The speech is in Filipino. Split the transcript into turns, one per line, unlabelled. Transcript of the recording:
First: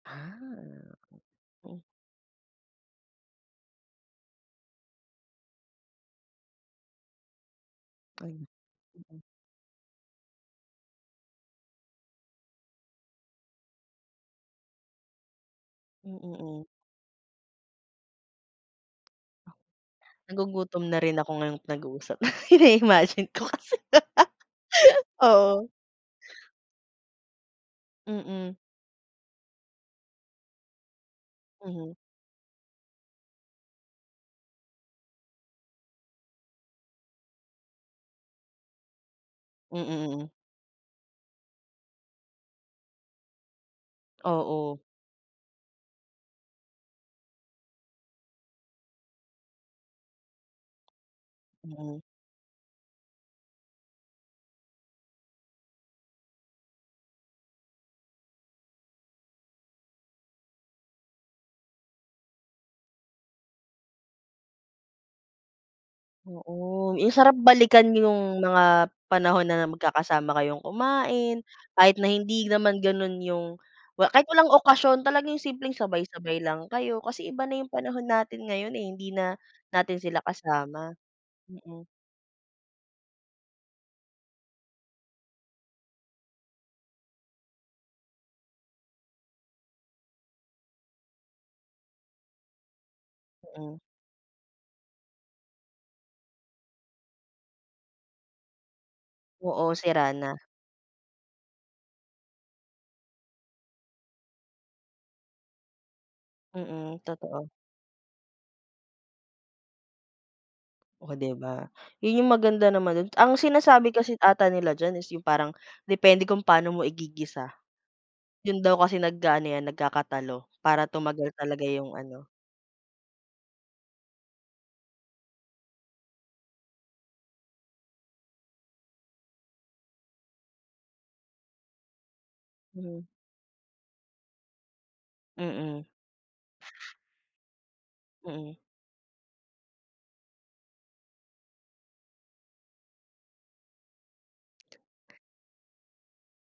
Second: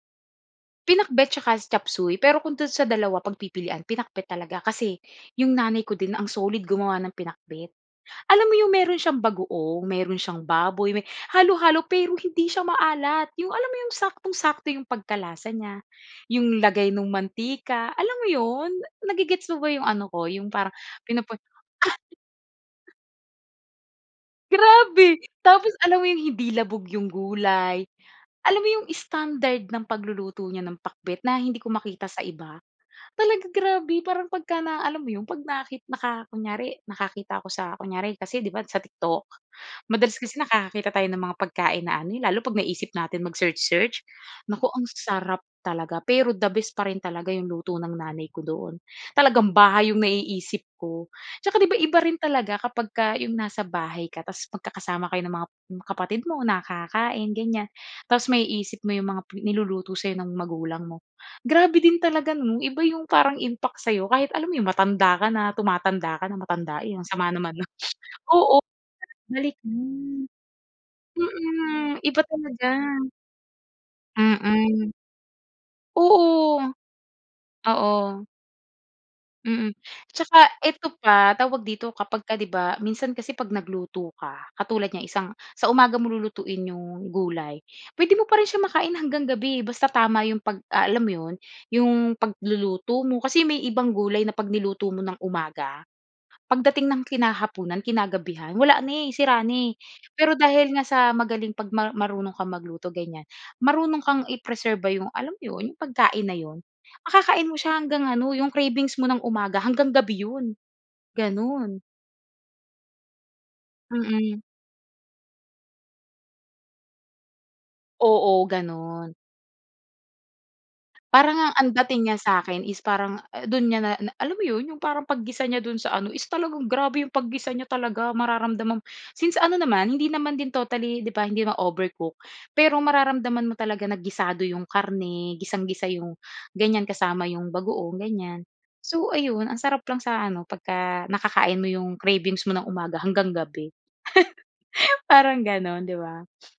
Ha.
Pinakbet 'tsaka chopsuey, pero kung do'n sa dalawa pagpipilian, pinakbet talaga. Kasi 'yong nanay ko din ang solid gumawa ng pinakbet. Alam
Um,
mo yung meron siyang
mhm.
bagoong, meron siyang baboy, may halo-halo pero hindi siya maalat. Yung alam mo 'yong saktong-sakto yung pagkalasa niya,
Hmm,
yung
mhm.
lagay nung mantika, alam mo 'yon? Nage-gets mo ba yung ano ko, yung parang
Nagugutom na rin ako
pinupon
ngayong nag-uusap nai-imagine ko kasi.
Grabe!
Oo.
Tapos alam mo 'yung hindi labog 'yung gulay.
Mhm.
Alam mo yung standard ng pagluluto niya ng pakbet, na hindi ko
Mhm.
makita sa iba. Talaga grabe, parang pagka na alam mo yung 'pag naki naka kunyari nakakita ko sa kunyari kasi 'di ba sa TikTok?
Mhm,
Madalas
mhm.
kasi nakakakita tayo ng mga pagkain na ano eh, lalo 'pag naisip natin mag-search-search, naku,
Oo.
ang sarap talaga! Pero the best pa rin talaga yung luto ng nanay ko doon. Talagang bahay yung naiisip ko. Tsaka 'di ba, iba
Mhm.
rin talaga kapagka yung nasa bahay ka, tapos magkakasama kayo ng mga kapatid mo, na kakain ganyan. Tapos maiisip mo yung mga niluluto sa'yo ng magulang mo. Grabe din talaga 'no, iba yung parang impact sa'yo kahit alam mo yung matanda ka na, tumatanda ka na,
Oo,
matandain. Ang
yung
sama
sarap
naman nun.
balikan yung
Oo,
mga panahon
balik
na
mm.
magkakasama kayong kumain kahit
Mhm,
na
iba
hindi
talaga.
naman ganon yung kahit walang
Mhm.
okasyon talaga yung simpleng sabay-sabay lang
Oo,
kayo. Kasi iba na yung panahon
oo.
natin ngayon eh, hindi na
Mhm,
natin sila
tsaka
kasama.
eto pa, tawag
Mhm.
dito? Kapag ka di ba minsan kasi 'pag nagluto ka katulad niyan isang sa umaga mo lulutuin yung gulay, pwede mo pa rin siya makain hanggang gabi eh, basta tama yung 'pag ah, alam mo 'yon, yung pagluluto mo. Kasi may
Mhm.
ibang gulay na 'pag niluto mo ng umaga, pagdating ng kinahapunan, kinagabihan wala na eh, sira
Oo,
na eh.
sira na.
Pero, dahil nga sa magaling 'pag mar marunong kang magluto ganyan, marunong kang i-preserba yung, alam mo yun, yung pagkain na yun.
Mhm, totoo.
Makakain mo siya hanggang ano, yung cravings mo ng umaga hanggang gabi yun,
Oh, 'di ba?
gano'n.
'Yon yung maganda naman do'n. Ang sinasabi kasi
Mhm.
ata nila diyan is yung parang depende kung paano mo igigisa.
Oo,
Yun daw kasi
gano'n.
nag-aano yan, nagkakatalo. Para tumagal
Parang nga
talaga
ang
yung
dating niya
ano
sa'kin is parang dun niya na na, alam mo 'yon? Yung parang paggisa niya dun sa ano is talagang grabe yung paggisa niya talaga. Mararamdaman since ano naman hindi naman din totally di ba, hindi naman overcook. Pero
Mhm.
mararamdaman mo talaga na gisado yung karne,
Mhm.
gisang-gisa yung ganyan, kasama yung bagoong, ganyan.
Mhm.
So, ayun, ang sarap lang sa ano pagka nakakain mo yung cravings mo ng umaga hanggang gabi. Parang ganon, di ba?